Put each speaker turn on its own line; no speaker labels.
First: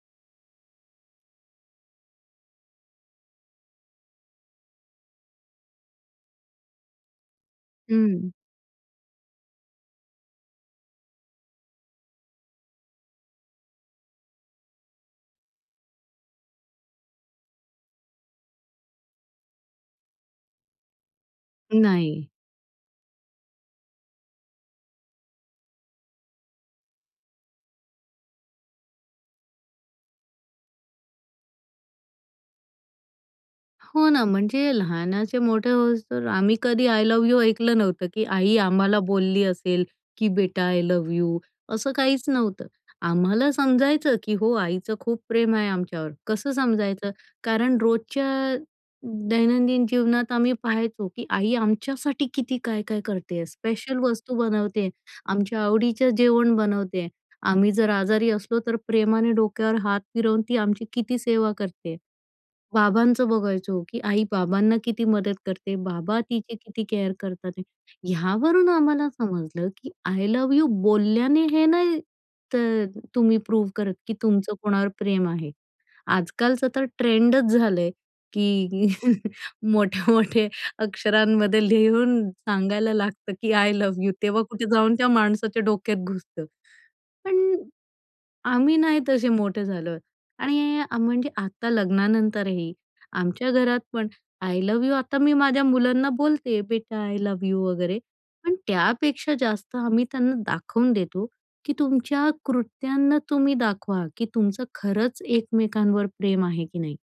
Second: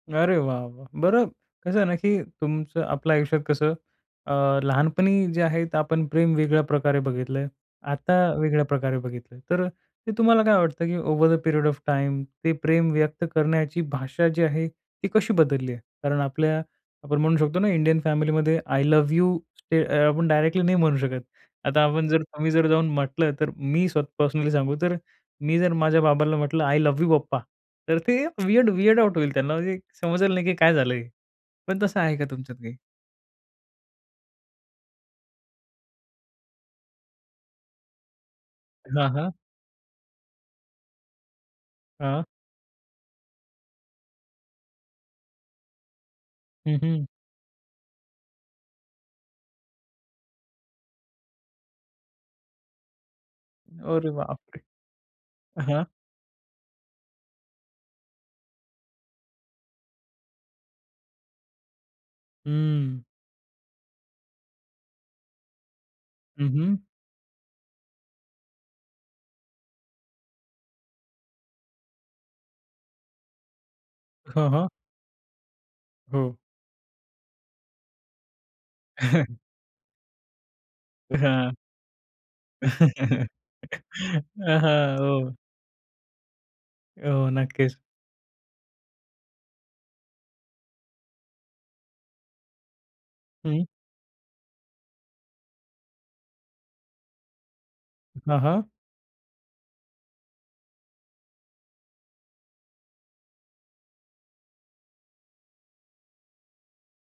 अरे वाह! वाह! बरं कसं आहे ना, की तुमचं आपल्या आयुष्यात कसं अ, लहानपणी जे आहे ते आपण प्रेम वेगळ्या प्रकारे बघितलं आहे. आता
हं.
वेगळ्या प्रकारे बघितलं. तर ते तुम्हाला काय वाटतं, की over the period of time ते प्रेम व्यक्त करण्याची भाषा जी आहे ती कशी बदलली आहे? कारण आपल्या आपण म्हणू शकतो ना, इंडियन फॅमिलीमध्ये आय लव्ह यू स्टे अ, आपण डायरेक्टली नाही म्हणू शकत. आता आपण जर
नाही.
तुम्ही जर जाऊन म्हटलं, तर मी स्वतः पर्सनली सांगू, तर मी जर माझ्या बाबाला म्हटलं, "आय लव्ह यू पप्पा", तर ते वीयर्ड वीयर्ड आउट होईल त्यांना. म्हणजे समजलं नाही की काय झालं हे. पण तसं आहे का तुमच्यात काही?
हो ना, म्हणजे लहानाचे मोठे होउस्तर आम्ही कधी आय लव्ह यू ऐकलं नव्हतं, की आई आम्हाला
हां, हां.
बोलली असेल की बेटा आय लव्ह यू असं
हां.
काहीच नव्हतं. आम्हाला समजायचं की हो, आईचं खूप प्रेम आहे आमच्यावर. कसं
हं, हं.
समजायचं? कारण रोजच्या दैनंदिन जीवनात आम्ही पहायचो की आई आमच्यासाठी किती काय-काय करती आहे. स्पेशल
अरे
वस्तू
बापरे!
बनवती आहे, आमच्या
हां.
आवडीचं जेवण बनवती आहे. आम्ही जर आजारी असलो तर, प्रेमाने डोक्यावर हात फिरवून ती आमची किती सेवा करती आहे.
हम्म.
बाबांचं बघायचो, की आई बाबांना किती मदत करते. बाबा
हं,
तिची
हं.
किती केअर करतात. ह्यावरून आम्हाला समजलं की आय लव्ह यू बोलल्याने हे नाही तर तुम्ही प्रूव्ह करत की
हां,
तुमचं
हां.
कोणावर प्रेम आहे.
हो.
आजकालचं तर ट्रेंडच झालं आहे की मोठ्या-मोठ्या
हां.
अक्षरांमध्ये लिहून सांगायला लागतं की आय लव्ह यू तेव्हा
हां,
कुठे जाऊन
हां.
त्या
हो.
माणसाच्या डोक्यात घुसतं.
हो,
पण
नक्कीच.
आम्ही नाही तसे मोठे झालो. आणि म्हणजे आता लग्नानंतरही आमच्या
हं.
घरातपण आय लव्ह यू आता मी माझ्या मुलांना बोलते, "बेटा आय लव्ह यू" वगैरे,
हां,
पण
हां.
त्यापेक्षा जास्त आम्ही त्यांना दाखवून देतो की तुमच्या कृत्यांना तुम्ही दाखवा की तुमचं खरंच एकमेकांवर प्रेम आहे की नाही.